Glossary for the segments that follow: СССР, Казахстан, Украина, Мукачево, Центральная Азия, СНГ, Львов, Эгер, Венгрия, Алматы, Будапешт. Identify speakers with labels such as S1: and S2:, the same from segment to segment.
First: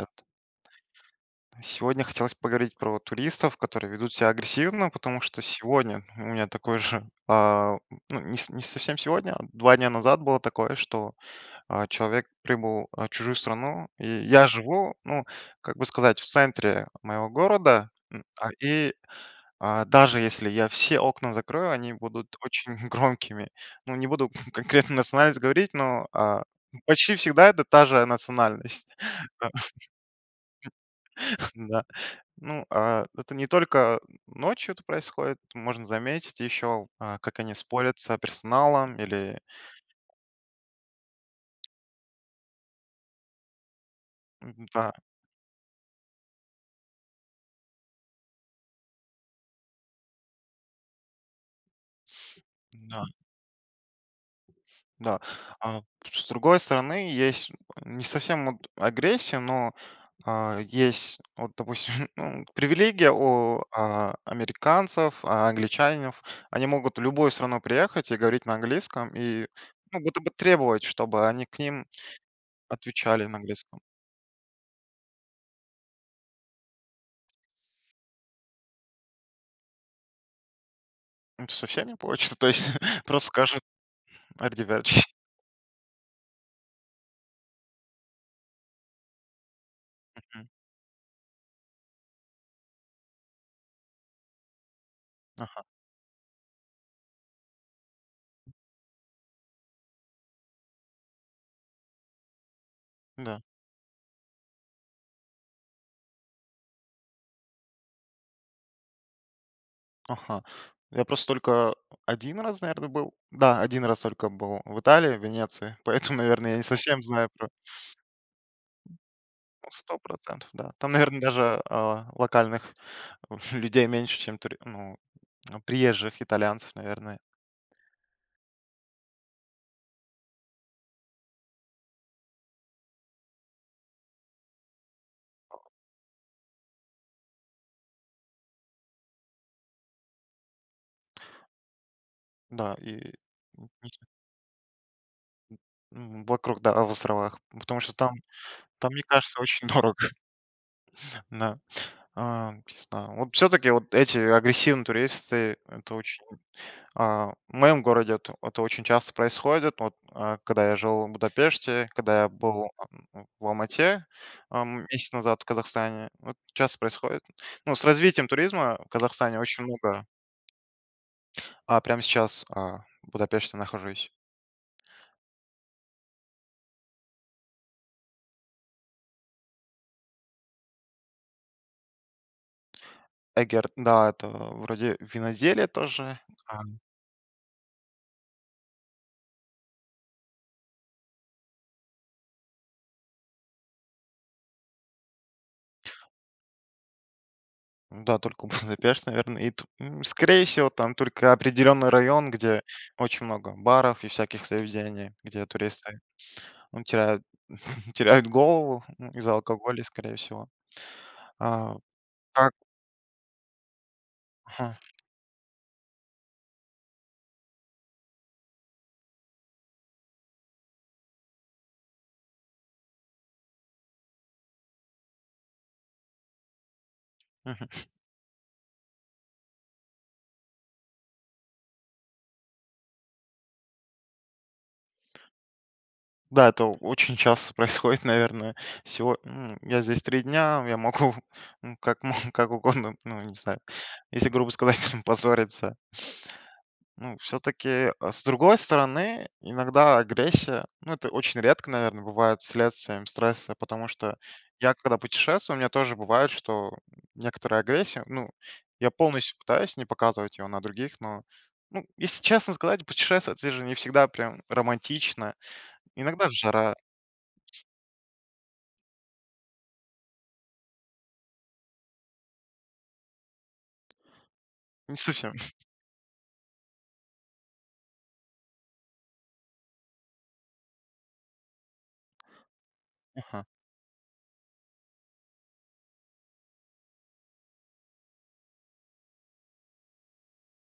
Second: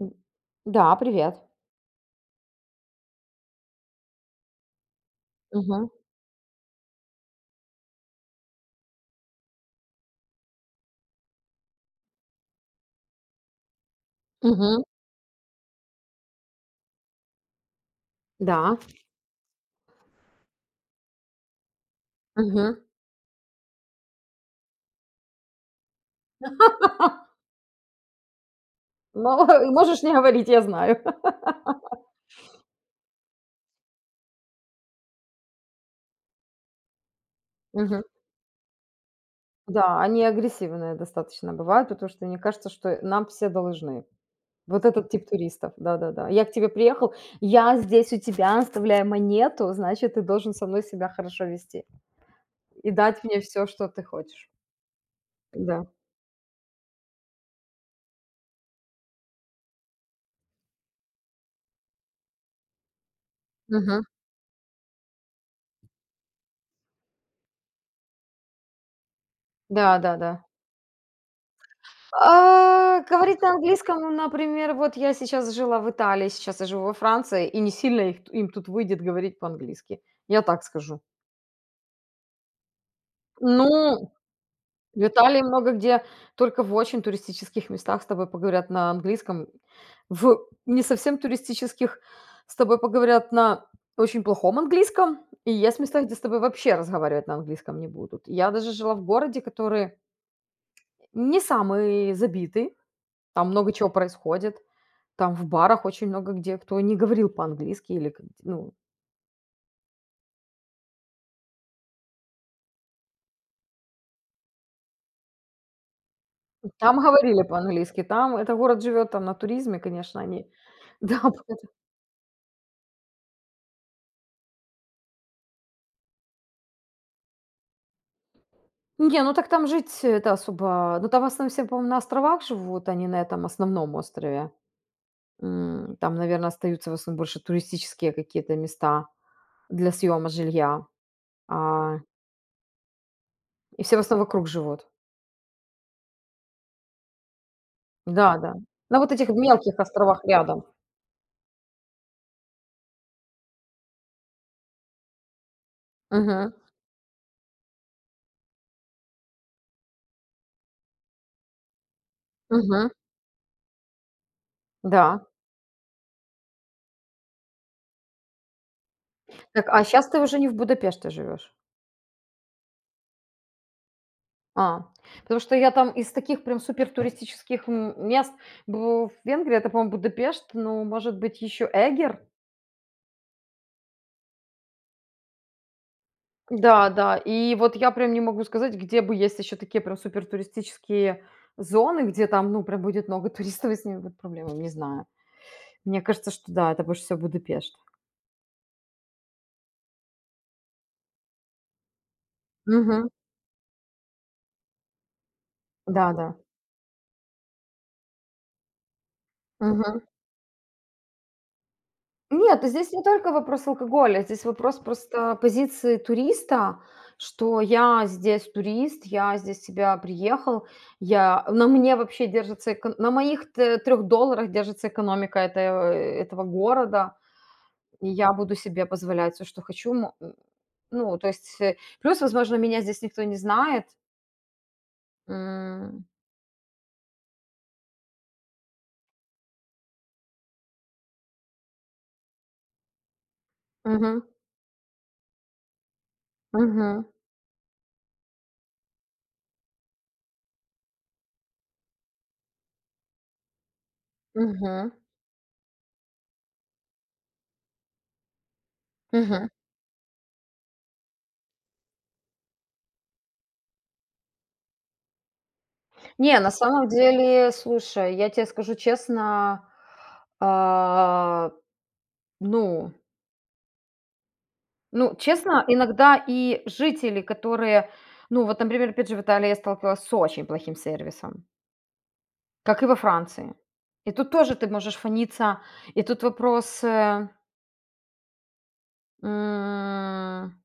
S1: М. Да, привет.
S2: Сегодня хотелось поговорить про туристов, которые ведут себя агрессивно, потому что
S1: Мгм.
S2: сегодня у меня такой же, ну, не совсем сегодня, а 2 дня назад было такое, что человек прибыл в чужую страну, и я
S1: Мгм.
S2: живу, ну, как бы сказать, в центре моего города,
S1: Да.
S2: и даже если я все окна закрою, они будут очень
S1: Мгм.
S2: громкими. Ну, не буду конкретно национальность говорить, но почти всегда это та же национальность.
S1: Ну, можешь не говорить, я знаю.
S2: Да. Ну, это не только ночью это происходит, можно заметить еще, как они спорят
S1: Мгм.
S2: с персоналом или.
S1: Да, они агрессивные достаточно бывают, потому что мне кажется, что нам все должны.
S2: М,
S1: Вот
S2: да,
S1: этот тип туристов, да-да-да. Я к тебе приехал, я здесь у тебя оставляю монету, значит, ты должен со мной себя хорошо вести и
S2: да,
S1: дать мне все, что ты хочешь.
S2: да. А
S1: Да.
S2: с другой стороны, есть не совсем вот агрессия, но, есть вот, допустим, ну, привилегия у,
S1: Мгм.
S2: американцев, англичанинов. Они могут в любую страну приехать и говорить на английском, и, ну, будто бы
S1: Да-да-да.
S2: требовать, чтобы они к ним отвечали на
S1: Говорить на
S2: английском.
S1: английском, ну, например, вот я сейчас жила в Италии, сейчас я живу во Франции, и не сильно их, им тут выйдет говорить по-английски. Я так скажу.
S2: Это совсем не получится. То есть просто скажут
S1: Ну,
S2: Ардиверч.
S1: в Италии много где, только в очень туристических местах с тобой поговорят на английском. В
S2: Мгм.
S1: не совсем туристических с тобой поговорят на очень плохом английском. И
S2: Ага,
S1: есть места, где с тобой вообще разговаривать на английском не будут. Я даже жила в городе, который не самый забитый,
S2: да.
S1: там много чего происходит. Там в барах очень много где кто не говорил по-английски или как, ну,
S2: Ага. Я просто только один раз, наверное, был. Да, один раз только был в Италии, в Венеции, поэтому, наверное, я не
S1: там
S2: совсем знаю
S1: говорили
S2: про.
S1: по-английски, там это город живет там на
S2: Ну,
S1: туризме,
S2: сто
S1: конечно, они
S2: процентов. Да. Там,
S1: да,
S2: наверное, даже,
S1: поэтому
S2: локальных людей меньше, чем тури ну, приезжих итальянцев, наверное.
S1: не, ну так там жить это особо, ну, там в основном все, по-моему, на островах живут, они на этом основном острове. Там, наверное, остаются в основном больше туристические какие-то места для съема жилья, а,
S2: Да, и м,
S1: и все в основном вокруг живут.
S2: вокруг, да, в островах, потому что там
S1: Да, да.
S2: там,
S1: На
S2: мне
S1: вот этих
S2: кажется, очень
S1: мелких
S2: дорого.
S1: островах рядом.
S2: Да. Не знаю. Вот все таки вот эти агрессивные туристы- это очень.
S1: Мгм,
S2: В моем городе это очень часто происходит. Вот, когда я жил в Будапеште, когда я был
S1: мгм,
S2: в Алмате месяц
S1: да.
S2: назад в Казахстане, вот часто происходит. Ну, с развитием туризма в Казахстане очень
S1: Так, а
S2: много.
S1: сейчас ты уже не в Будапеште живешь?
S2: Прямо сейчас в Будапеште нахожусь.
S1: А, Потому что я там из таких прям супер туристических мест бу в Венгрии, это, по-моему, Будапешт, ну, может быть, еще Эгер.
S2: Эгер, да, это вроде виноделие тоже. А,
S1: Да, да. И вот я прям не могу сказать, где бы есть еще такие прям супер туристические зоны, где там, ну, прям будет много туристов, и с ними будут проблемы, не знаю. Мне кажется, что да, это больше всего Будапешт.
S2: да, только Будапешт, наверное. И, скорее всего, там только определенный район, где
S1: Мгм.
S2: очень много баров и всяких заведений, где туристы.
S1: Да, да.
S2: Ну, теряют теряют голову, ну, из-за алкоголя,
S1: Мгм.
S2: скорее всего. А, как.
S1: Нет, здесь не только вопрос алкоголя, здесь вопрос
S2: Ага,
S1: просто позиции туриста, что я здесь турист, я здесь себя приехал, я на мне вообще держится эко на моих т 3 долларах держится экономика этого города,
S2: мгм.
S1: и я буду себе позволять все, что хочу. Ну, то есть, плюс, возможно, меня здесь никто не знает. М.
S2: Да, это очень часто происходит, наверное. Всего я здесь 3 дня, я могу, ну, как угодно, ну, не знаю,
S1: Мгм.
S2: если грубо сказать, позориться.
S1: Мгм.
S2: Ну, все-таки, с другой стороны, иногда агрессия, ну, это очень редко, наверное, бывает следствием стресса, потому что я,
S1: Мгм.
S2: когда путешествую, у меня тоже бывает, что некоторая агрессия, ну, я полностью
S1: Мгм.
S2: пытаюсь не показывать ее на других, но, ну, если честно сказать, путешествовать это же не всегда прям романтично. Иногда
S1: Не, на
S2: жара,
S1: самом деле, слушай, я тебе скажу честно, а, ну,
S2: не
S1: ну,
S2: совсем.
S1: честно, иногда и жители, которые, ну, вот, например, опять же, в Италии я сталкивалась с очень плохим сервисом, как и во
S2: Ага.
S1: Франции. И тут тоже ты можешь фониться, и тут вопрос, м,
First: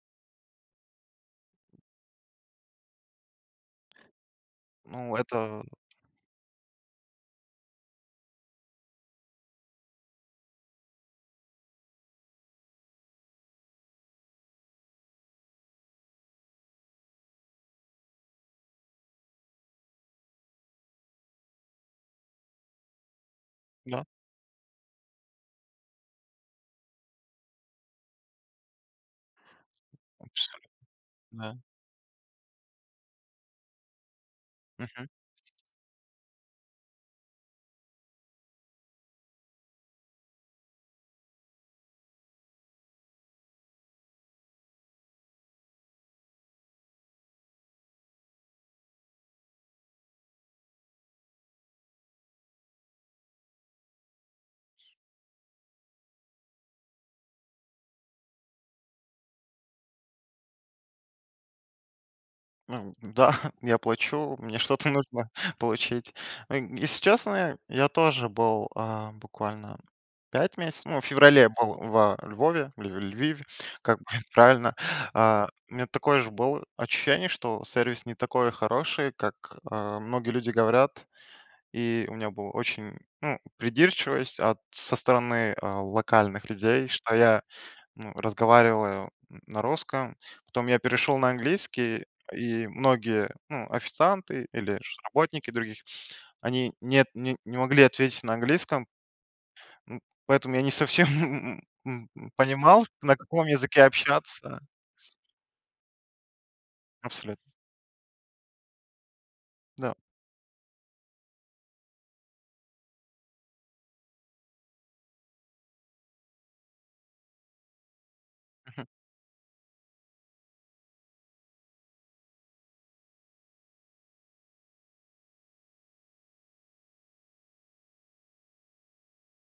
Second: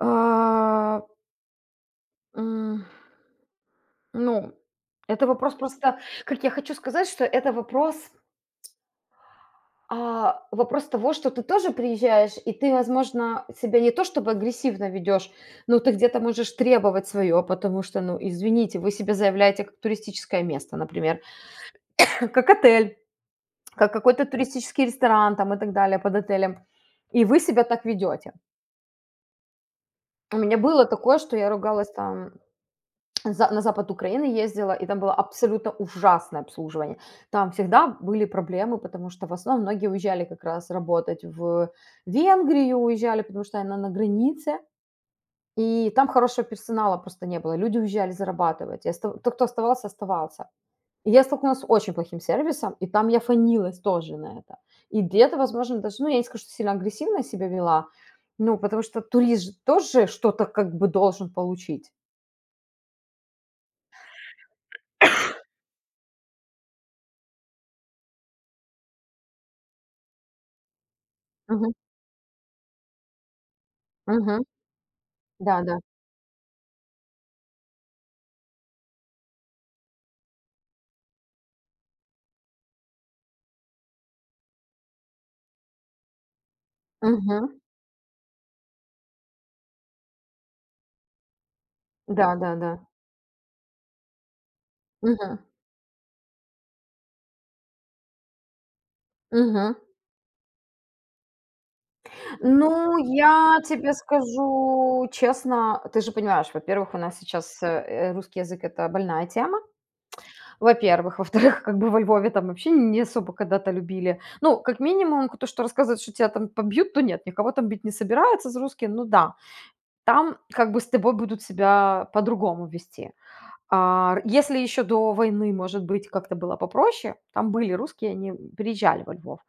S1: а, м, ну,
S2: Ну,
S1: это вопрос
S2: это
S1: просто, как я хочу сказать, что это вопрос, вопрос того, что ты тоже приезжаешь, и ты, возможно, себя не то чтобы агрессивно ведешь, но ты где-то можешь требовать свое, потому что, ну, извините, вы себя заявляете как туристическое место, например, как отель, как
S2: да,
S1: какой-то туристический ресторан там и так далее под отелем, и вы себя так ведете. У меня
S2: абсолютно,
S1: было такое, что я
S2: да.
S1: ругалась там, За на запад Украины ездила, и там
S2: Мгм.
S1: было абсолютно ужасное обслуживание. Там всегда были проблемы, потому что в основном многие уезжали как раз работать в Венгрию, уезжали, потому что она на границе, и там хорошего персонала просто не было. Люди уезжали зарабатывать, и оста тот, кто оставался, оставался. И я столкнулась с очень плохим сервисом, и там я фанилась тоже на это. И где-то, возможно, даже, ну, я не скажу, что сильно агрессивно себя вела, ну, потому что турист же тоже что-то как бы должен получить.
S2: Ну да, я плачу, мне что-то нужно получить. Если честно, я тоже был, буквально 5 месяцев, ну, в феврале
S1: Мгм,
S2: был во Львове, Ль Львиве, как будет
S1: мгм.
S2: правильно. У
S1: Да-да.
S2: меня такое же было ощущение, что сервис не такой хороший, как, многие люди говорят. И у меня была очень, ну, придирчивость от со стороны, локальных людей, что я
S1: Мгм.
S2: ну, разговаривала на русском. Потом я перешел на английский, и
S1: Да-да-да.
S2: многие ну, официанты или ж
S1: Мгм.
S2: работники других, они не могли ответить на английском,
S1: Мгм.
S2: поэтому я не совсем понимал,
S1: Ну,
S2: на каком
S1: я
S2: языке
S1: тебе
S2: общаться.
S1: скажу честно, ты же понимаешь, во-первых, у нас
S2: Абсолютно.
S1: сейчас, русский язык — это больная тема,
S2: Да.
S1: во-первых. Во-вторых, как бы во Львове там вообще не особо когда-то любили. Ну, как минимум, то, что рассказывают, что тебя там побьют, то нет, никого там бить не собираются за
S2: Мгм.
S1: русские. Ну да. Там как бы с тобой будут себя по-другому вести. Если еще до войны, может быть, как-то было попроще, там были русские, они приезжали во Львов.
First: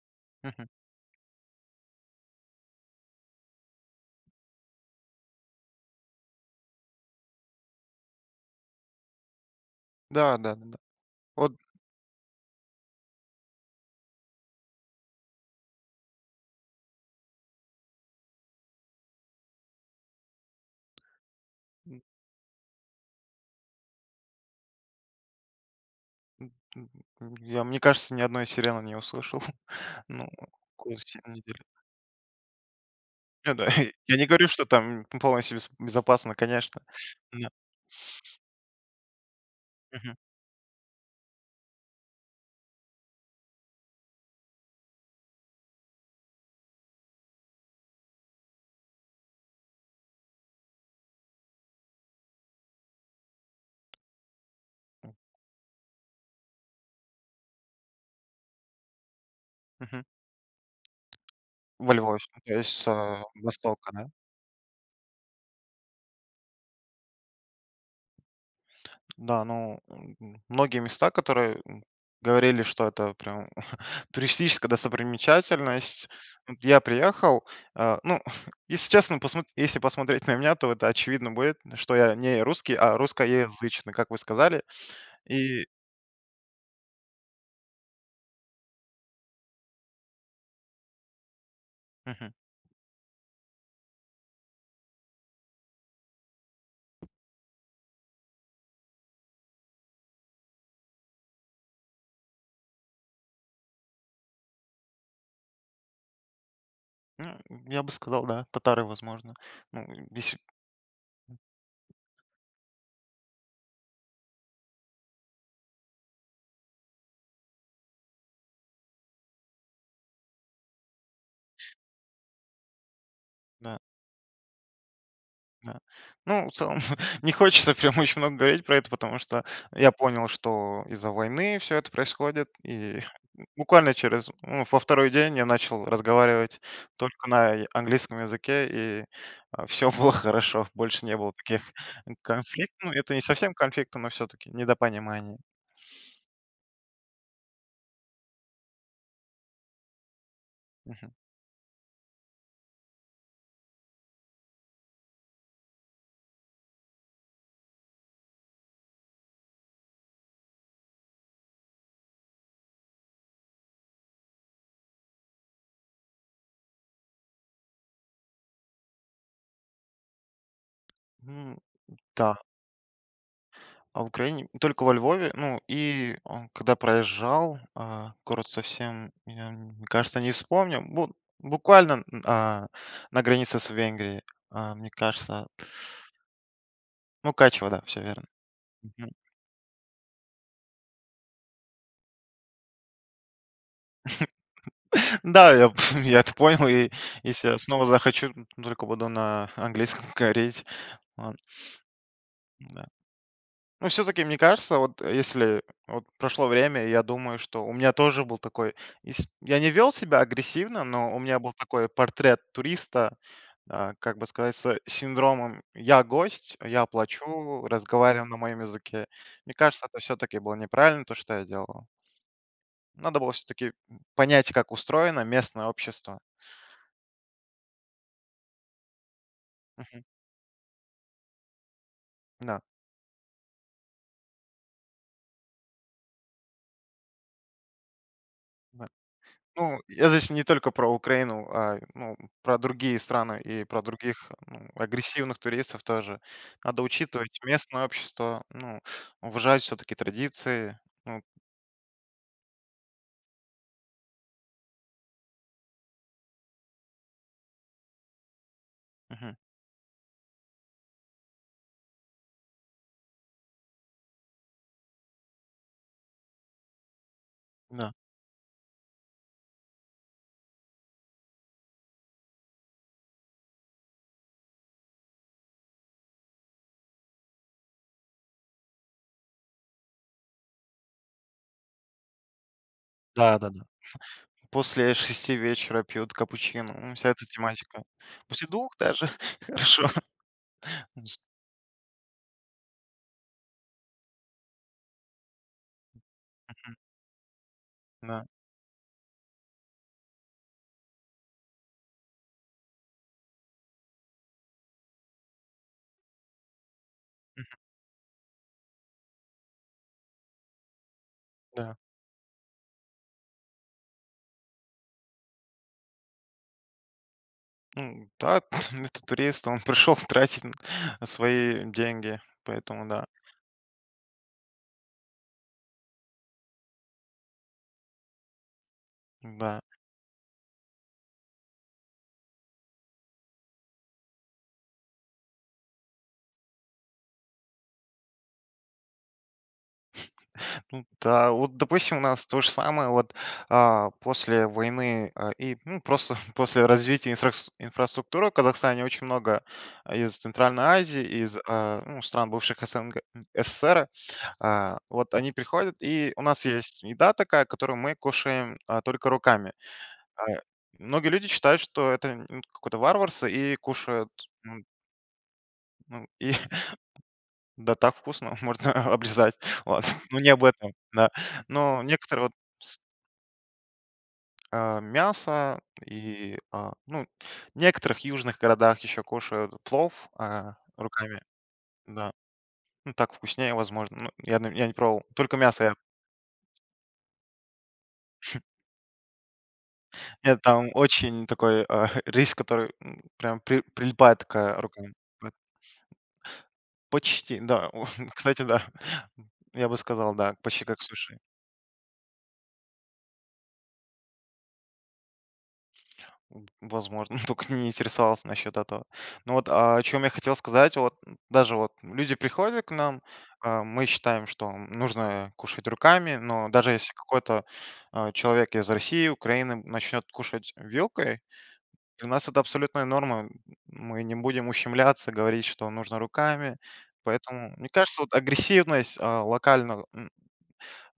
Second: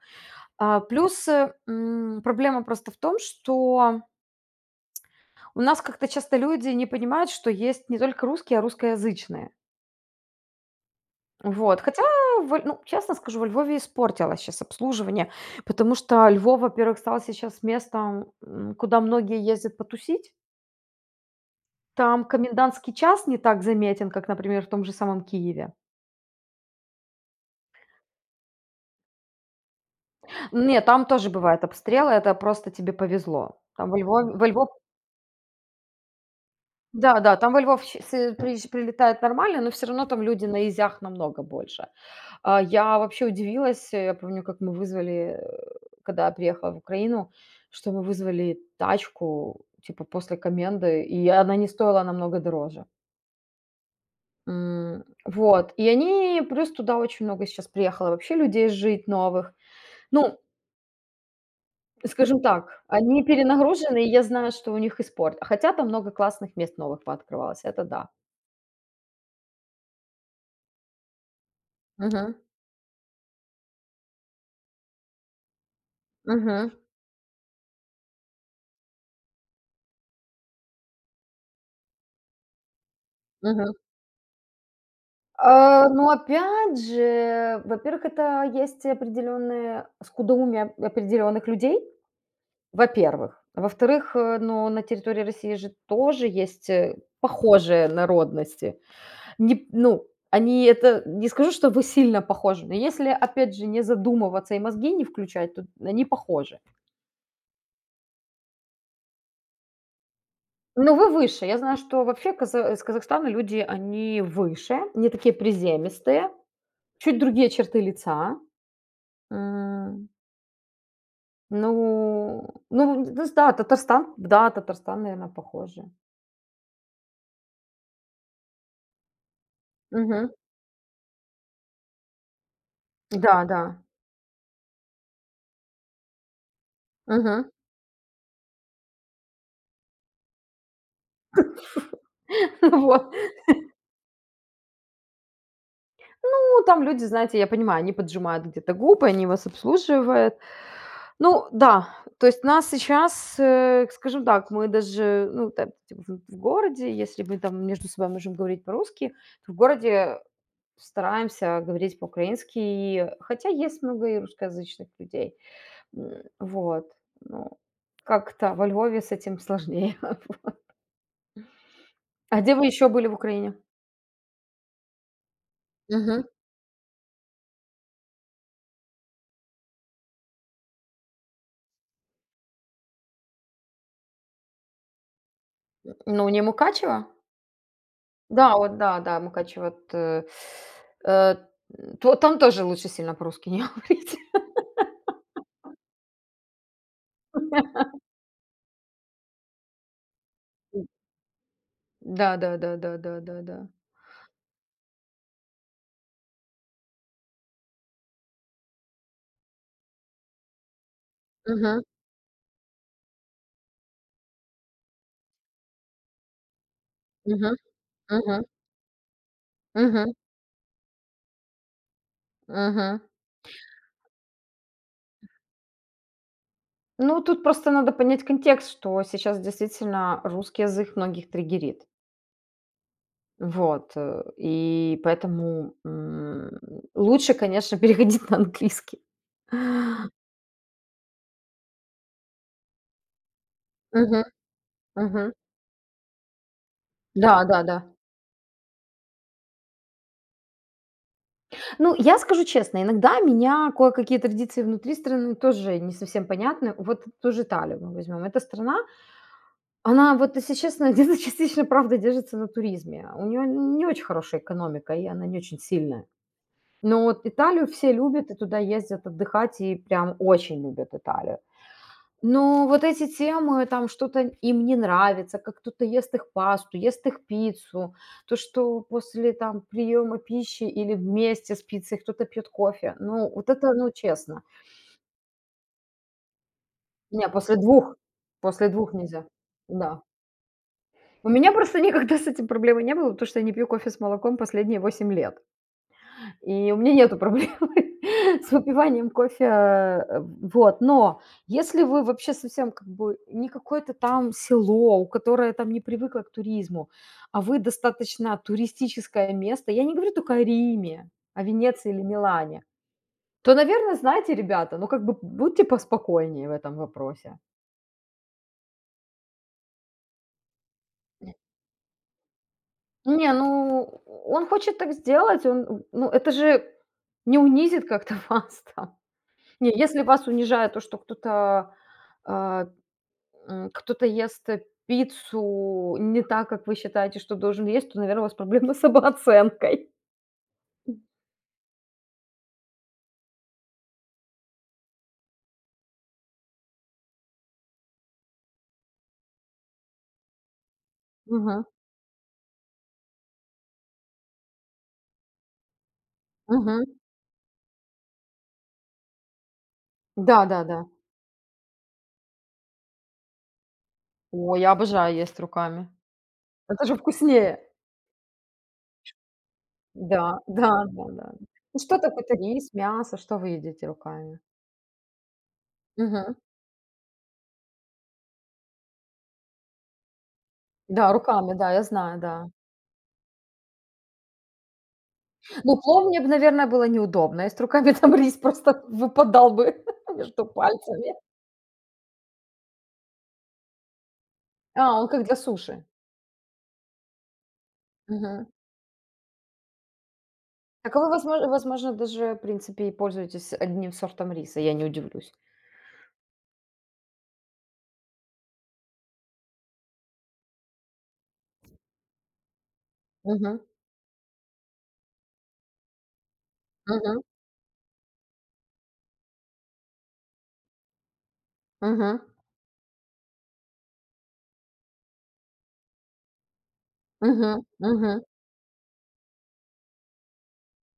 S2: Мгм.
S1: Плюс, проблема просто в том, что у нас как-то часто люди не понимают, что есть не только русские, а русскоязычные.
S2: Да, да, да. Да. Вот
S1: Вот. Хотя, во ну, честно скажу, во Львове испортилось сейчас обслуживание, потому что Львов, во-первых, стал сейчас местом, куда многие ездят потусить.
S2: м,
S1: Там комендантский час не так заметен, как, например, в том же самом Киеве.
S2: м, м, мне кажется, ни одной сирены не услышал. Ну,
S1: Нет,
S2: какую
S1: там тоже
S2: сирену
S1: бывают
S2: неделю.
S1: обстрелы, это просто тебе
S2: Ну
S1: повезло.
S2: да,
S1: Там во
S2: я не
S1: Львове, во
S2: говорю, что
S1: Львов
S2: там полностью безопасно, конечно.
S1: да, да,
S2: Да.
S1: там во Львов щ с приезж прилетает нормально, но все равно
S2: Мгм.
S1: там люди на изях намного больше. Я вообще удивилась, я помню, как мы вызвали, когда я приехала в Украину, что мы вызвали тачку, типа, после коменды, и она не стоила намного дороже. Вот, и они плюс туда очень много сейчас приехало вообще людей жить новых.
S2: Мгм.
S1: Ну,
S2: Во Львове,
S1: скажем
S2: то есть
S1: так,
S2: с,
S1: они
S2: э, востока,
S1: перенагружены, и
S2: да?
S1: я знаю, что у них и спорт. Хотя там много классных мест новых пооткрывалось, это да.
S2: Да, ну, многие места, которые,
S1: Мгм,
S2: говорили, что это прям туристическая достопримечательность. Вот
S1: мгм,
S2: я приехал, ну, если честно, посмо если посмотреть на меня, то это очевидно будет, что я не русский, а
S1: мгм.
S2: русскоязычный, как вы сказали. И
S1: Но опять же, во-первых, это есть определённое скудоумие определенных людей,
S2: мгм.
S1: во-первых. Во-вторых, ну, на территории России же тоже есть, похожие народности. Не, ну, они, это не скажу, что вы сильно похожи, но если, опять же, не задумываться и мозги не включать, то они похожи.
S2: Ну, я бы сказал, да, татары, возможно. Ну, если
S1: Но вы выше. Я знаю, что вообще каза из Казахстана люди, они выше, не такие приземистые, чуть другие черты лица. М. Ну, ну, д да,
S2: да.
S1: Татарстан. Да, Татарстан, наверное,
S2: Да.
S1: похоже.
S2: Ну, в целом, не хочется прям очень много говорить про это, потому что я понял,
S1: Мгм.
S2: что из-за войны все это происходит. И
S1: Да, да.
S2: буквально через, ну, во второй день я начал разговаривать только
S1: Мгм.
S2: на английском языке, и все было хорошо. Больше не было таких конфликтов. Ну,
S1: Вот.
S2: это не совсем конфликты, но все-таки недопонимание.
S1: Ну, там люди, знаете, я понимаю, они поджимают где-то губы, они вас обслуживают.
S2: Мгм.
S1: Ну да, то есть нас сейчас, скажем так, мы даже, ну, там типа, в городе, если мы там между собой можем говорить по-русски, то в городе стараемся говорить по-украински, и хотя есть много и русскоязычных людей. Вот, ну, как-то во Львове с этим сложнее.
S2: М, да.
S1: А где вы еще были в Украине?
S2: А в Украине только во Львове. Ну, и,
S1: Мгм.
S2: когда проезжал, город совсем, мне кажется, не вспомню. Бу буквально, на границе с Венгрией, мне кажется.
S1: Ну, не Мукачево?
S2: Ну, Мукачево, да, все верно.
S1: Да, вот да,
S2: Мгм.
S1: да, Мукачево, э, э, то там тоже лучше сильно по-русски не говорить.
S2: Да, я я это понял, и если я снова захочу, только буду на английском говорить. Ладно,
S1: Да, да, да,
S2: да.
S1: да, да, да, да.
S2: Ну, все-таки, мне кажется, вот если вот прошло время, я думаю, что у меня тоже был такой... Я не вел себя агрессивно, но у меня был
S1: Мгм,
S2: такой портрет туриста, как бы сказать, с синдромом «я гость, я
S1: мгм,
S2: плачу, разговариваю на
S1: мгм,
S2: моем языке». Мне кажется, это
S1: мгм,
S2: все-таки было неправильно, то, что я делал.
S1: мгм.
S2: Надо было все-таки понять, как устроено местное общество.
S1: Ну, тут просто надо понять контекст, что сейчас
S2: Мгм.
S1: действительно русский язык многих триггерит.
S2: Да,
S1: Вот, и поэтому, лучше, конечно, переходить на
S2: да.
S1: английский.
S2: Ну, я здесь не только про Украину, ну, про другие страны и про
S1: Мгм,
S2: других, ну,
S1: мгм.
S2: агрессивных туристов тоже. Надо учитывать
S1: Да, да, да.
S2: местное общество, ну, уважать все-таки традиции. Ну,
S1: Ну, я скажу честно, иногда меня кое-какие традиции внутри страны тоже не совсем понятны. Вот ту же Италию мы возьмем. Эта страна,
S2: мгм,
S1: она вот, если честно, где-то частично, правда, держится на туризме. У нее не очень хорошая экономика, и она не очень сильная. Но вот Италию все
S2: да.
S1: любят и туда ездят отдыхать, и прям очень любят Италию. Ну, вот эти темы, там что-то им не нравится, как кто-то ест их пасту, ест их пиццу, то, что после там приема пищи или вместе с пиццей кто-то пьет кофе. Ну, вот
S2: Да-да-да.
S1: это, ну, честно.
S2: После 6 вечера пьют капучино. Ну, вся эта
S1: Не, после
S2: тематика.
S1: двух,
S2: После 2 даже
S1: нельзя.
S2: хорошо.
S1: Да.
S2: С
S1: У меня просто никогда с этим проблемы не было, потому что я не пью кофе с молоком последние 8 лет. И у меня нету проблемы
S2: да,
S1: с выпиванием кофе, вот. Но если вы вообще совсем как бы не какое-то там село, у которое там не привыкло к туризму, а
S2: мгм,
S1: вы достаточно туристическое место, я не говорю только о Риме, о
S2: да.
S1: Венеции или Милане, то, наверное, знаете, ребята, ну как бы будьте поспокойнее в этом вопросе.
S2: Ну да, это турист, он пришел тратить н свои деньги, поэтому да,
S1: Не, ну он хочет так сделать, он, ну это же не унизит как-то вас там.
S2: да.
S1: Не, если вас унижает то, что кто-то, а, кто-то ест, пиццу не так, как вы считаете, что должен есть, то, наверное, у вас проблемы с самооценкой.
S2: Ну да, вот, допустим, у нас то же самое, вот, после войны, и, ну, просто после развития инфраструктуры в Казахстане очень много из Центральной Азии, из,
S1: Мгм,
S2: ну, стран бывших СНГ, СССР, вот они приходят, и у нас
S1: мгм.
S2: есть еда такая, которую мы кушаем, только руками. А,
S1: Да-да-да.
S2: многие люди считают, что это, какое-то варварство и кушают,
S1: О,
S2: м,
S1: я обожаю есть руками.
S2: ну, и
S1: Это же вкуснее.
S2: да, так вкусно, можно обрезать. Ладно, ну, не
S1: Да,
S2: об
S1: да,
S2: этом,
S1: да,
S2: да.
S1: да. Ну,
S2: Но
S1: что такое,
S2: некоторые вот
S1: какой рис, мясо, что вы едите руками?
S2: мясо
S1: Мгм.
S2: и, ну, в некоторых южных городах еще кушают плов
S1: Да,
S2: руками,
S1: руками, да, я
S2: да.
S1: знаю, да.
S2: Ну, так вкуснее, возможно. Ну, я не пробовал. Только мясо я.
S1: Ну, плов мне бы, наверное, было неудобно. Если руками, там рис просто выпадал бы
S2: Нет,
S1: между
S2: там
S1: пальцами.
S2: очень такой рис, который прям прилипает к рукам.
S1: А, он как для суши.
S2: Почти, да. Кстати,
S1: Мгм.
S2: да. Я бы сказал, да, почти как
S1: Так, а вы,
S2: суши.
S1: возможно, даже, в принципе, и пользуетесь одним сортом риса, я не удивлюсь.
S2: Возможно, только не интересовался насчет этого. Ну вот, о чем я хотел сказать, вот даже вот люди приходят к нам,
S1: Мгм.
S2: мы считаем, что нужно кушать руками, но даже если
S1: Мгм.
S2: какой-то человек из России, Украины начнет кушать вилкой, для
S1: Мгм.
S2: нас это абсолютная норма. Мы не будем ущемляться, говорить, что нужно руками. Поэтому,
S1: Мгм.
S2: мне кажется, вот
S1: Мгм.
S2: агрессивность локально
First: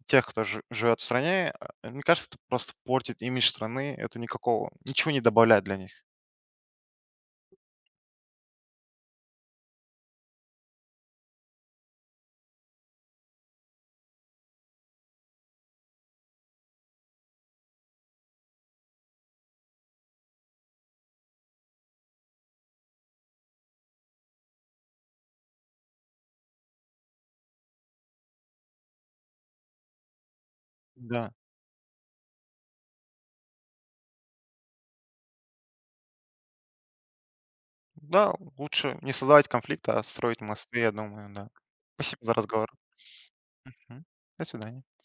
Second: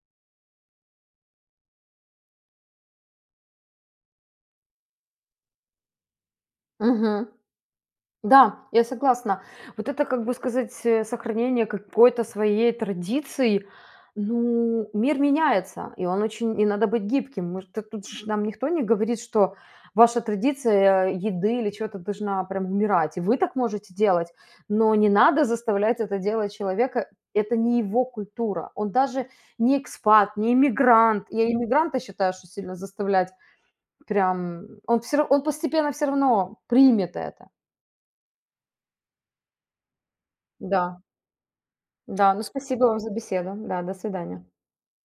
S2: тех, кто живет в стране, мне кажется, это просто портит имидж страны. Это никакого, ничего не добавляет для них.
S1: Мгм. Да, я согласна. Вот это, как бы сказать, сохранение какой-то своей традиции. Ну, мир меняется, и он очень, и надо быть гибким. Мы, тут же нам никто не говорит, что ваша традиция, еды или чего-то должна прям умирать. И вы так можете делать, но не надо заставлять это делать человека. Это не его культура. Он даже не экспат, не иммигрант.
S2: Да,
S1: Я иммигранта считаю, что сильно заставлять прям... Он, все, он постепенно все равно примет это.
S2: да, лучше не создавать конфликта, а строить мосты, я
S1: Да.
S2: думаю, да. Спасибо
S1: Да,
S2: за
S1: ну
S2: разговор.
S1: спасибо вам за беседу. Да, до
S2: Мгм.
S1: свидания.
S2: До свидания.